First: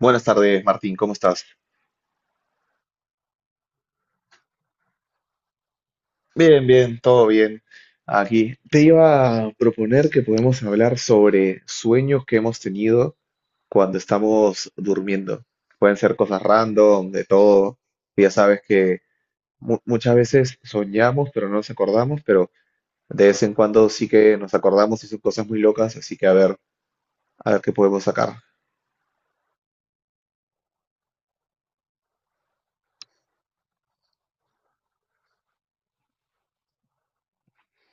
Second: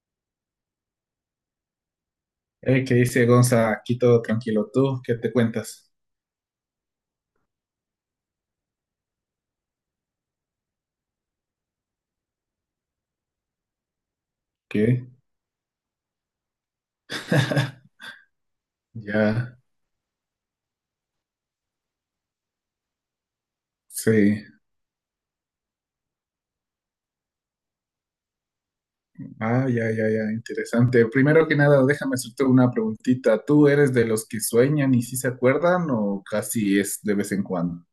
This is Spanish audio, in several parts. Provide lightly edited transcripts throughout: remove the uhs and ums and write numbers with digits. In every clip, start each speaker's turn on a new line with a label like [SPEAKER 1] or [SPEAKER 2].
[SPEAKER 1] Buenas tardes, Martín, ¿cómo estás?
[SPEAKER 2] ¿Qué dice Gonza? Aquí todo tranquilo. ¿Tú qué te cuentas?
[SPEAKER 1] Bien, bien, todo bien. Aquí te iba a proponer que podemos hablar sobre sueños que hemos tenido cuando estamos
[SPEAKER 2] ¿Qué?
[SPEAKER 1] durmiendo. Pueden ser cosas random, de todo. Ya sabes que
[SPEAKER 2] Ya,
[SPEAKER 1] muchas veces soñamos, pero no nos acordamos, pero de vez en cuando sí que
[SPEAKER 2] sí.
[SPEAKER 1] nos acordamos y son cosas muy locas, así que a ver qué podemos sacar.
[SPEAKER 2] Ya. Interesante. Primero que nada, déjame hacerte una preguntita. ¿Tú eres de los que sueñan y sí se acuerdan o casi es de vez en cuando?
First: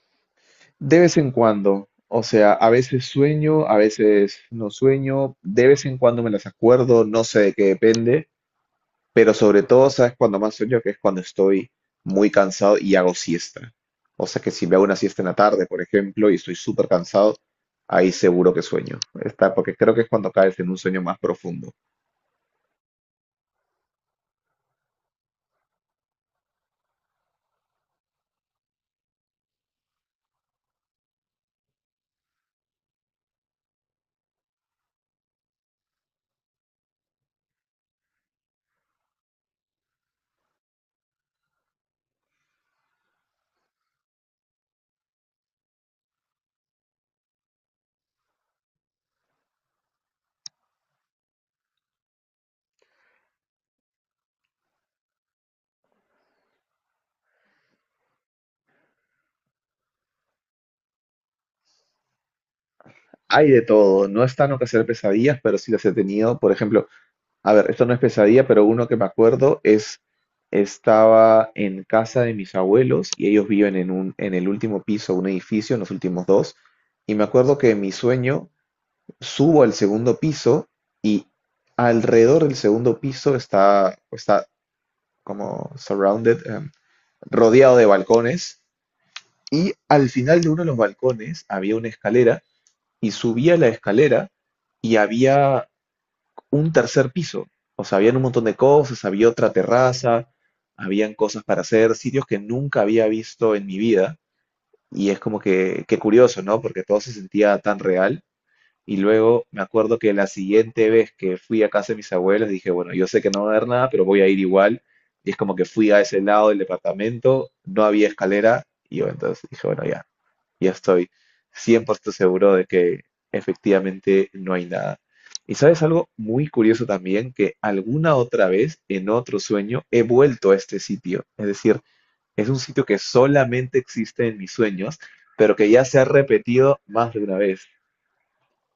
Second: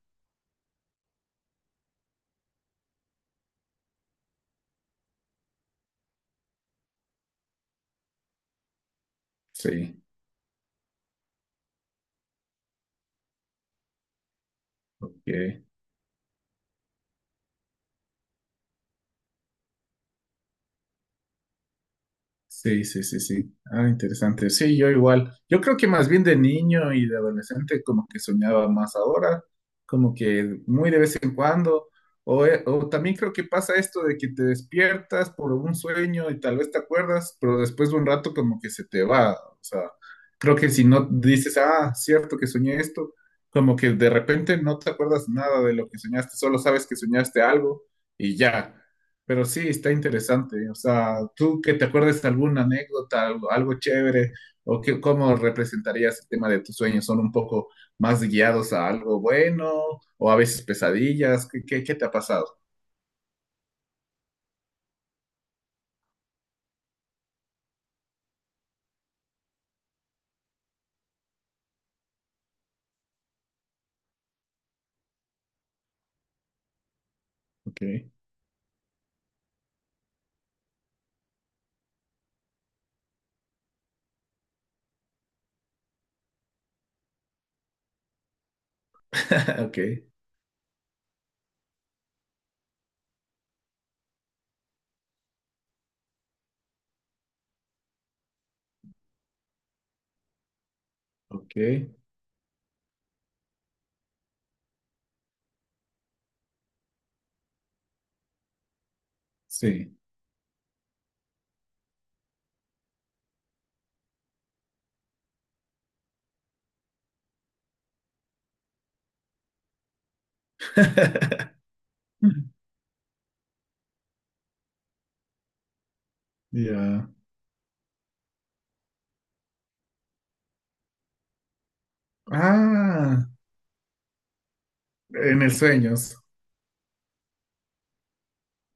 [SPEAKER 1] De vez en cuando, o sea, a veces sueño, a veces no sueño, de vez en cuando me las acuerdo, no sé de qué depende, pero sobre todo,
[SPEAKER 2] Sí.
[SPEAKER 1] ¿sabes cuando más sueño? Que es cuando estoy muy cansado y hago siesta. O sea que si me hago una siesta en
[SPEAKER 2] Ok.
[SPEAKER 1] la tarde, por ejemplo, y estoy súper cansado, ahí seguro que sueño. Está, porque creo que es cuando caes en un sueño más profundo.
[SPEAKER 2] Sí, sí, sí, sí. Ah, interesante. Sí, yo igual. Yo creo que más bien de niño y de adolescente como que soñaba más ahora, como que muy de vez en cuando. O también creo que pasa esto de que te despiertas por un sueño y tal vez te acuerdas, pero después de un rato como que se te va. O sea, creo que si no dices, ah, cierto que soñé esto, como que de repente no te acuerdas nada de lo que soñaste, solo sabes que soñaste algo y ya. Pero sí, está interesante. O sea, ¿tú que te acuerdes de alguna anécdota, algo, algo chévere, o cómo representarías el tema de tus sueños? ¿Son un poco más guiados a algo bueno o a veces pesadillas? ¿Qué, qué te ha pasado?
[SPEAKER 1] Hay de todo, no es tan que hacer pesadillas, pero sí las he tenido. Por ejemplo, a ver, esto no es pesadilla, pero uno que me acuerdo es, estaba en casa de mis abuelos y ellos viven en un, en el último piso de un edificio, en los últimos dos, y me acuerdo que en
[SPEAKER 2] Ok,
[SPEAKER 1] mi sueño subo al segundo piso y alrededor del segundo piso está, está como surrounded, rodeado de balcones, y
[SPEAKER 2] ok,
[SPEAKER 1] al final de uno de los balcones había una escalera y subía la escalera y había un tercer piso. O sea, habían un montón de cosas, había otra terraza, habían cosas
[SPEAKER 2] ok,
[SPEAKER 1] para hacer, sitios que nunca había visto en mi vida. Y es como que, qué curioso, ¿no? Porque todo se sentía tan real. Y luego me
[SPEAKER 2] sí.
[SPEAKER 1] acuerdo que la siguiente vez que fui a casa de mis abuelos dije, bueno, yo sé que no va a haber nada, pero voy a ir igual. Y es como que fui a ese lado del departamento, no había escalera. Y yo entonces dije, bueno, ya, ya estoy 100% seguro de que efectivamente no hay nada. Y sabes algo muy curioso
[SPEAKER 2] Ya.
[SPEAKER 1] también, que alguna otra vez en otro sueño he vuelto a este sitio. Es decir, es un sitio que
[SPEAKER 2] Ah,
[SPEAKER 1] solamente existe en mis sueños,
[SPEAKER 2] en el
[SPEAKER 1] pero que ya
[SPEAKER 2] sueño.
[SPEAKER 1] se ha repetido más de una vez.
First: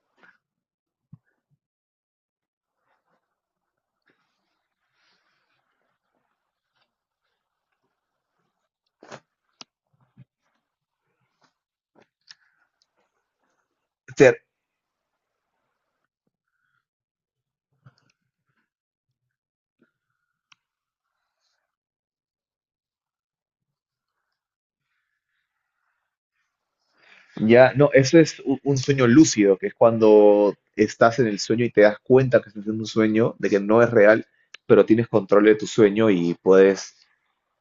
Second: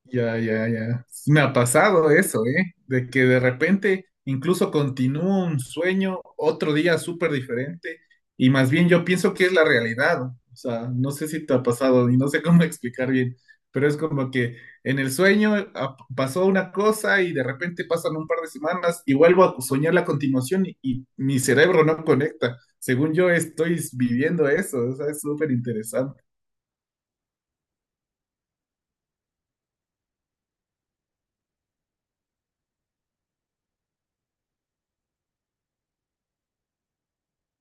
[SPEAKER 2] Ya, ya, ya. Sí, me ha pasado eso, ¿eh? De que de repente incluso continúo un sueño otro día súper diferente y más bien yo pienso que es la realidad, ¿no? O sea, no sé si te ha pasado y no sé cómo explicar bien, pero es
[SPEAKER 1] O
[SPEAKER 2] como
[SPEAKER 1] sea,
[SPEAKER 2] que en el sueño ah, pasó una cosa y de repente pasan un par de semanas y vuelvo a soñar la continuación y mi cerebro no conecta. Según yo estoy viviendo eso, o sea, es súper interesante.
[SPEAKER 1] ya, no, eso es un sueño lúcido, que es cuando estás en el sueño y te das cuenta que estás en un sueño, de que no es real, pero tienes control de tu sueño y puedes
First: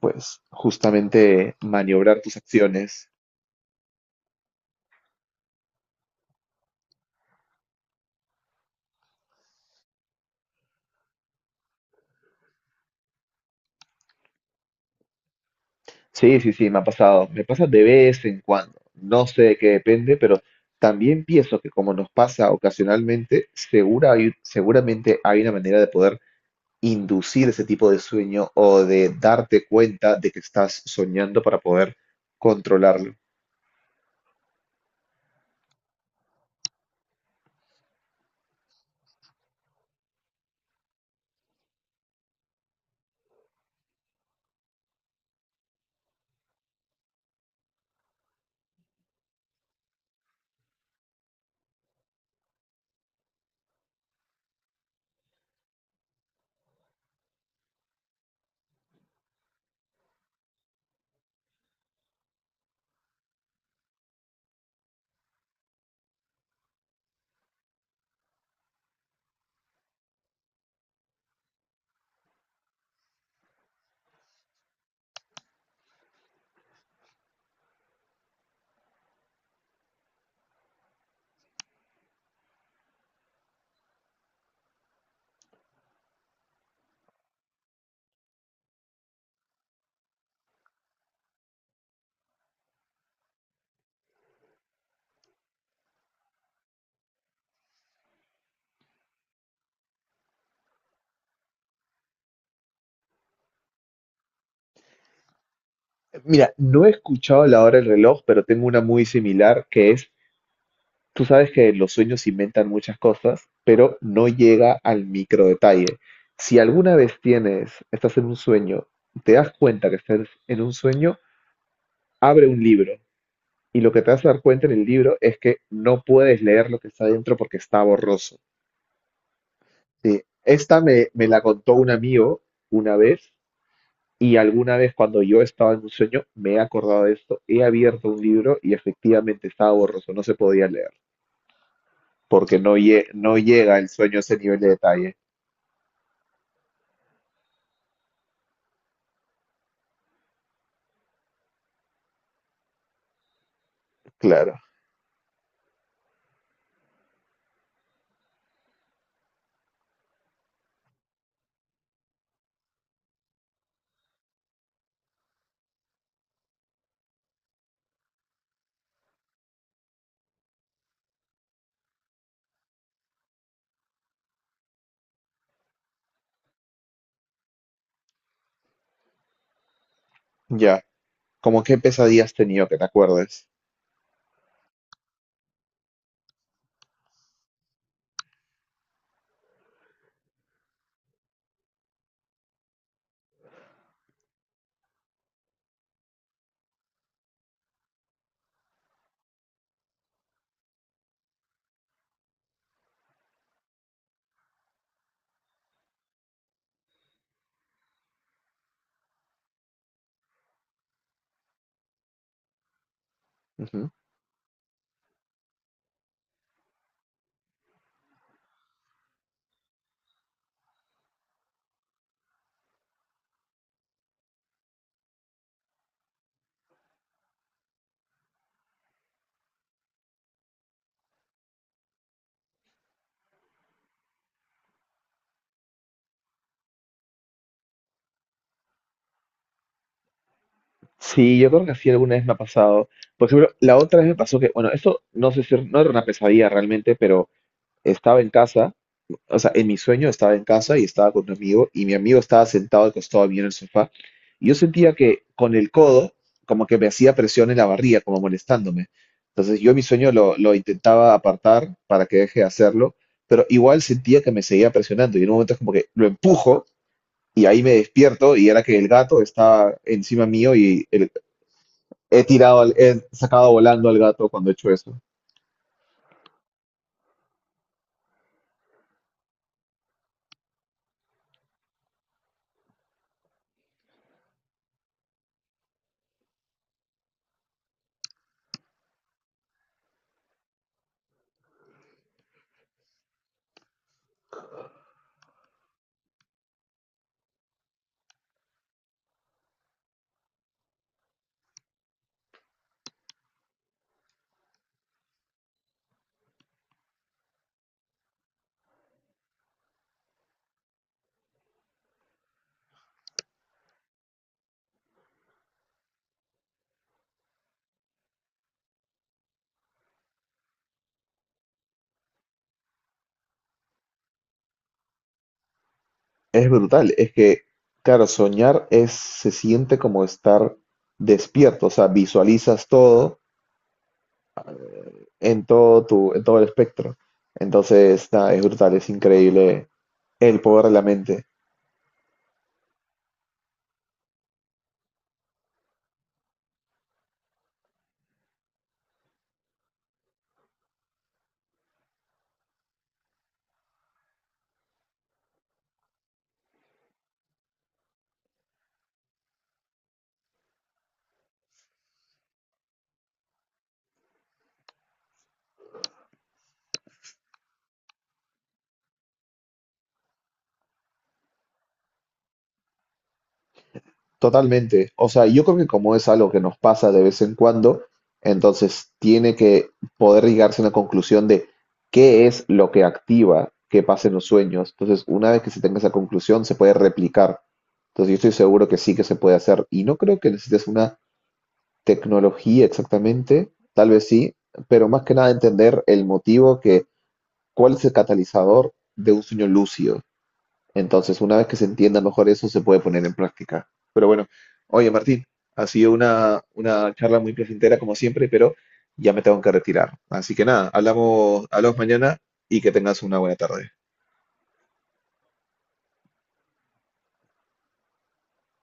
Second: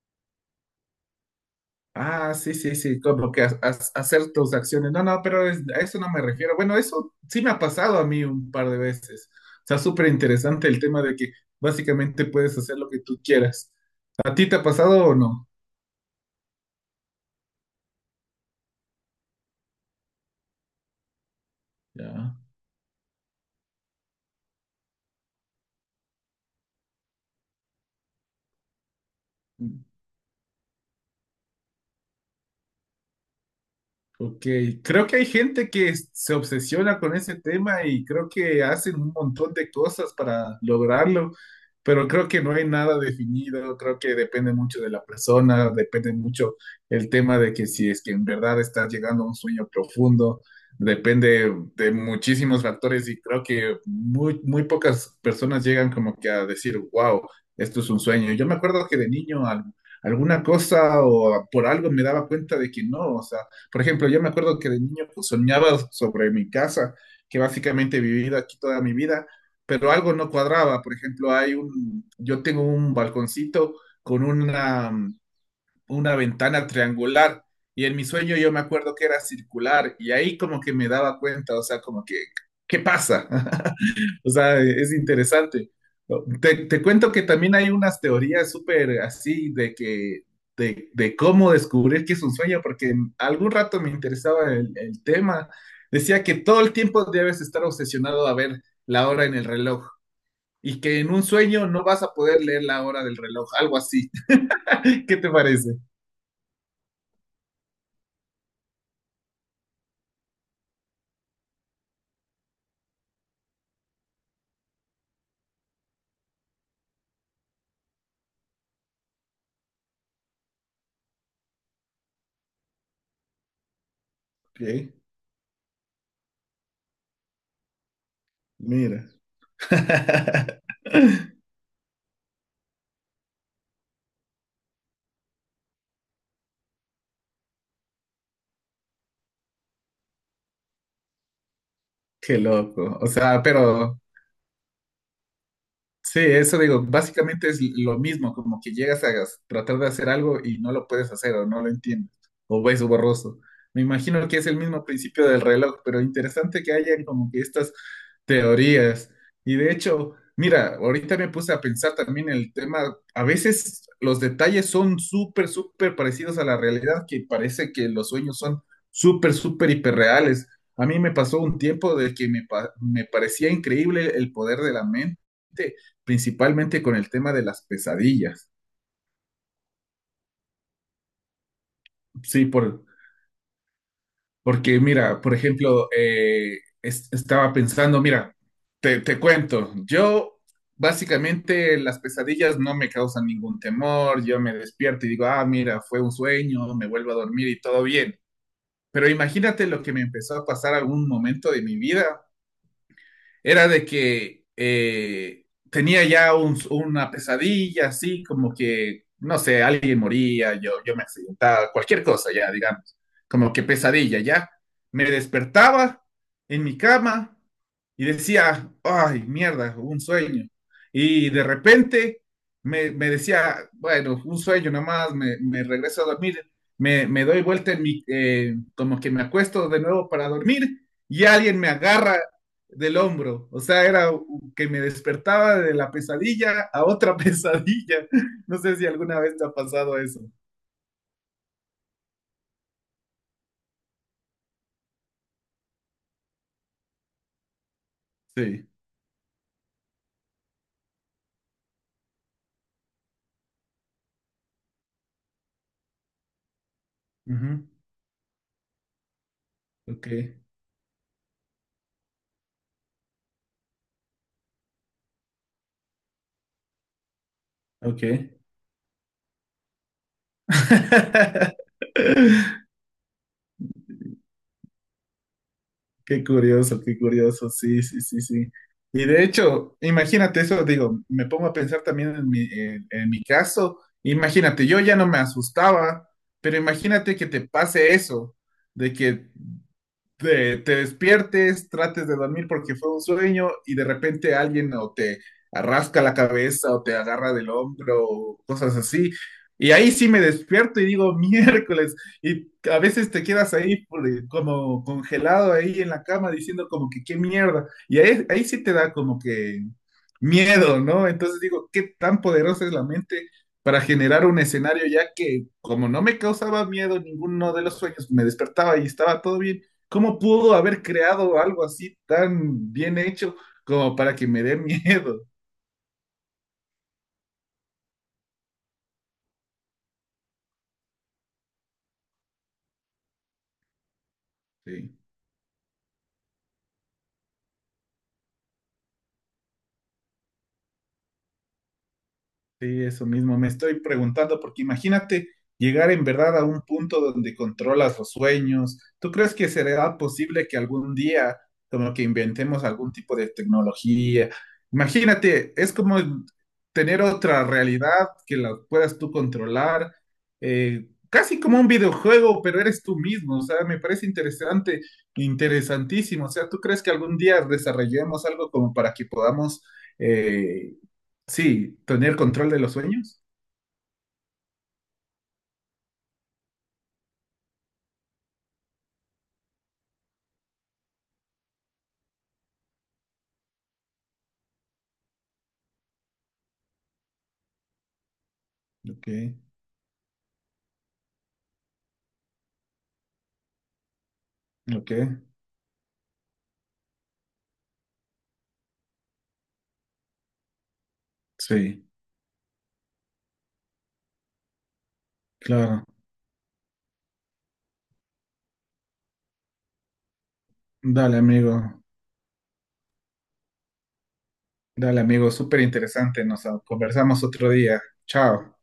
[SPEAKER 1] pues justamente maniobrar
[SPEAKER 2] Ah,
[SPEAKER 1] tus
[SPEAKER 2] sí, sí, sí,
[SPEAKER 1] acciones.
[SPEAKER 2] como que hacer tus acciones. No, no, pero a eso no me refiero. Bueno, eso sí me ha pasado a mí un par de veces. O sea, súper interesante el tema de que básicamente puedes hacer lo que tú quieras. ¿A ti te ha pasado o no?
[SPEAKER 1] Sí, sí, sí, me ha pasado. Me pasa de vez en cuando. No sé de qué depende, pero también pienso que como nos
[SPEAKER 2] Ya.
[SPEAKER 1] pasa ocasionalmente, seguramente hay una manera de poder inducir ese tipo de sueño o de darte cuenta de que estás soñando para poder controlarlo.
[SPEAKER 2] Ok, creo que hay gente que se obsesiona con ese tema y creo que hacen un montón de cosas para lograrlo, pero creo que no hay nada definido, creo que depende mucho de la persona, depende mucho el tema de que si es que en verdad estás llegando a un sueño profundo, depende de muchísimos factores y creo que muy, muy pocas personas llegan como que a decir, wow, esto es un sueño. Yo me acuerdo que de niño alguna cosa o por algo me daba cuenta de que no, o sea, por ejemplo, yo me acuerdo que de niño pues, soñaba sobre mi casa, que básicamente he vivido aquí toda mi vida, pero algo no cuadraba. Por ejemplo, hay un, yo tengo un balconcito con una ventana triangular y en mi sueño yo me acuerdo que era circular y ahí como que me daba cuenta, o sea, como que, ¿qué pasa? O sea, es interesante. Te cuento que también hay unas teorías súper así de que, de cómo descubrir que es un sueño, porque en algún rato me interesaba el tema. Decía que todo el tiempo debes estar obsesionado a ver la hora en el reloj y que en un sueño no vas a poder leer la hora del reloj, algo así. ¿Qué te parece?
[SPEAKER 1] Mira, no he escuchado la hora del reloj, pero tengo una muy similar que es: tú sabes que los sueños inventan muchas cosas, pero no llega al micro detalle. Si alguna vez tienes, estás en un sueño, te das cuenta que estás en un sueño, abre un libro y lo que te vas a dar
[SPEAKER 2] Ok,
[SPEAKER 1] cuenta en el libro es que no puedes leer lo que está dentro porque está borroso.
[SPEAKER 2] mira.
[SPEAKER 1] Sí, esta me la contó un amigo una vez y alguna vez cuando yo estaba en un sueño me he acordado de esto. He abierto un libro y efectivamente estaba borroso, no se podía leer
[SPEAKER 2] Qué
[SPEAKER 1] porque
[SPEAKER 2] loco. O
[SPEAKER 1] no
[SPEAKER 2] sea,
[SPEAKER 1] llega el
[SPEAKER 2] pero
[SPEAKER 1] sueño a ese nivel de detalle.
[SPEAKER 2] sí, eso digo, básicamente es lo mismo, como que llegas a tratar de hacer algo y no lo puedes hacer o no lo entiendes, o ves borroso. Me imagino que es
[SPEAKER 1] Claro,
[SPEAKER 2] el mismo principio del reloj, pero interesante que hayan como que estas teorías. Y de hecho, mira, ahorita me puse a pensar también en el tema, a veces los detalles son súper, súper parecidos a la realidad, que parece que los sueños son súper, súper hiperreales. A mí me pasó un tiempo de que me, me parecía increíble el poder de la mente principalmente con el tema de las pesadillas.
[SPEAKER 1] ya. ¿Cómo qué pesadillas has
[SPEAKER 2] Sí,
[SPEAKER 1] tenido que te
[SPEAKER 2] por,
[SPEAKER 1] acuerdes?
[SPEAKER 2] porque mira, por ejemplo, estaba pensando, mira, te cuento, yo básicamente las pesadillas no me causan ningún temor, yo me despierto y digo, ah, mira, fue un sueño, me vuelvo a dormir y todo bien. Pero imagínate lo que me empezó a pasar algún momento de mi vida era de que tenía ya una pesadilla, así como que, no sé, alguien moría, yo me accidentaba, cualquier cosa ya, digamos, como que
[SPEAKER 1] Ujú.
[SPEAKER 2] pesadilla ya. Me despertaba en mi cama y decía, ay, mierda, un sueño. Y de repente me decía, bueno, un sueño nomás, me regreso a dormir, me doy vuelta en mi, como que me acuesto de nuevo para dormir y alguien me agarra del hombro. O sea, era que me despertaba de la pesadilla a otra pesadilla. No sé si alguna vez te ha pasado eso.
[SPEAKER 1] Sí, yo creo que sí alguna vez me ha pasado. Por ejemplo, la otra vez me pasó que, bueno, esto no sé si no era una pesadilla realmente, pero estaba en
[SPEAKER 2] Sí.
[SPEAKER 1] casa, o sea, en mi sueño estaba en casa y estaba con un amigo y mi amigo estaba sentado al costado mío en el sofá y yo sentía que con el codo como que me hacía presión en
[SPEAKER 2] Ujú.
[SPEAKER 1] la barriga, como molestándome. Entonces yo en mi
[SPEAKER 2] Ok,
[SPEAKER 1] sueño lo intentaba apartar para que deje de hacerlo, pero igual sentía que me seguía presionando y en un momento es como que lo empujo y ahí me
[SPEAKER 2] ok.
[SPEAKER 1] despierto y era que el gato está encima mío y he tirado, he sacado volando al gato cuando he hecho eso.
[SPEAKER 2] Qué curioso, sí, sí, sí, sí. Y de hecho, imagínate eso, digo, me pongo a pensar también en mi caso, imagínate, yo ya no me asustaba, pero imagínate que te pase eso, de que te despiertes, trates de dormir porque fue un sueño y de repente alguien o te arrasca la cabeza o te agarra del hombro o cosas así. Y ahí sí me despierto y digo miércoles. Y a veces te quedas ahí como congelado ahí en la cama diciendo como que qué mierda. Y ahí, ahí sí te da como que miedo, ¿no? Entonces digo, ¿qué tan poderosa es la mente para generar un escenario ya que como no me causaba miedo ninguno de los sueños, me despertaba y estaba todo bien? ¿Cómo pudo haber creado algo así tan bien hecho como para que me dé miedo?
[SPEAKER 1] Es brutal, es que, claro, soñar es, se siente como estar despierto, o sea, visualizas todo
[SPEAKER 2] Sí.
[SPEAKER 1] en todo tu, en todo el espectro. Entonces, nada, es brutal, es increíble el poder de la mente.
[SPEAKER 2] Sí, eso mismo, me estoy preguntando, porque imagínate llegar en verdad a un punto donde controlas los sueños. ¿Tú crees que será posible que algún día como que inventemos algún tipo de tecnología? Imagínate, es como tener otra realidad que la puedas tú controlar, casi como un videojuego, pero eres tú mismo. O sea, me parece interesante, interesantísimo. O sea, ¿tú crees que algún día desarrollemos algo como para que podamos... eh, sí, tener control de los sueños.
[SPEAKER 1] Totalmente. O sea, yo creo que como es algo que nos pasa de vez en cuando, entonces tiene que poder llegarse a una conclusión de qué es lo que activa que pasen los sueños. Entonces, una vez que se tenga esa conclusión, se puede replicar. Entonces, yo estoy seguro que sí que
[SPEAKER 2] Ok,
[SPEAKER 1] se puede hacer. Y no creo que necesites una tecnología exactamente, tal vez sí, pero
[SPEAKER 2] ok,
[SPEAKER 1] más que nada entender el motivo que, cuál es el catalizador de un sueño lúcido. Entonces, una vez que se
[SPEAKER 2] sí,
[SPEAKER 1] entienda mejor eso, se puede poner en práctica. Pero bueno, oye Martín, ha
[SPEAKER 2] claro.
[SPEAKER 1] sido una charla muy placentera como siempre, pero ya me tengo que retirar. Así que nada,
[SPEAKER 2] Dale,
[SPEAKER 1] hablamos,
[SPEAKER 2] amigo,
[SPEAKER 1] hablamos mañana y que tengas una buena tarde.
[SPEAKER 2] dale, amigo, súper interesante. Nos ah, conversamos otro día. Chao.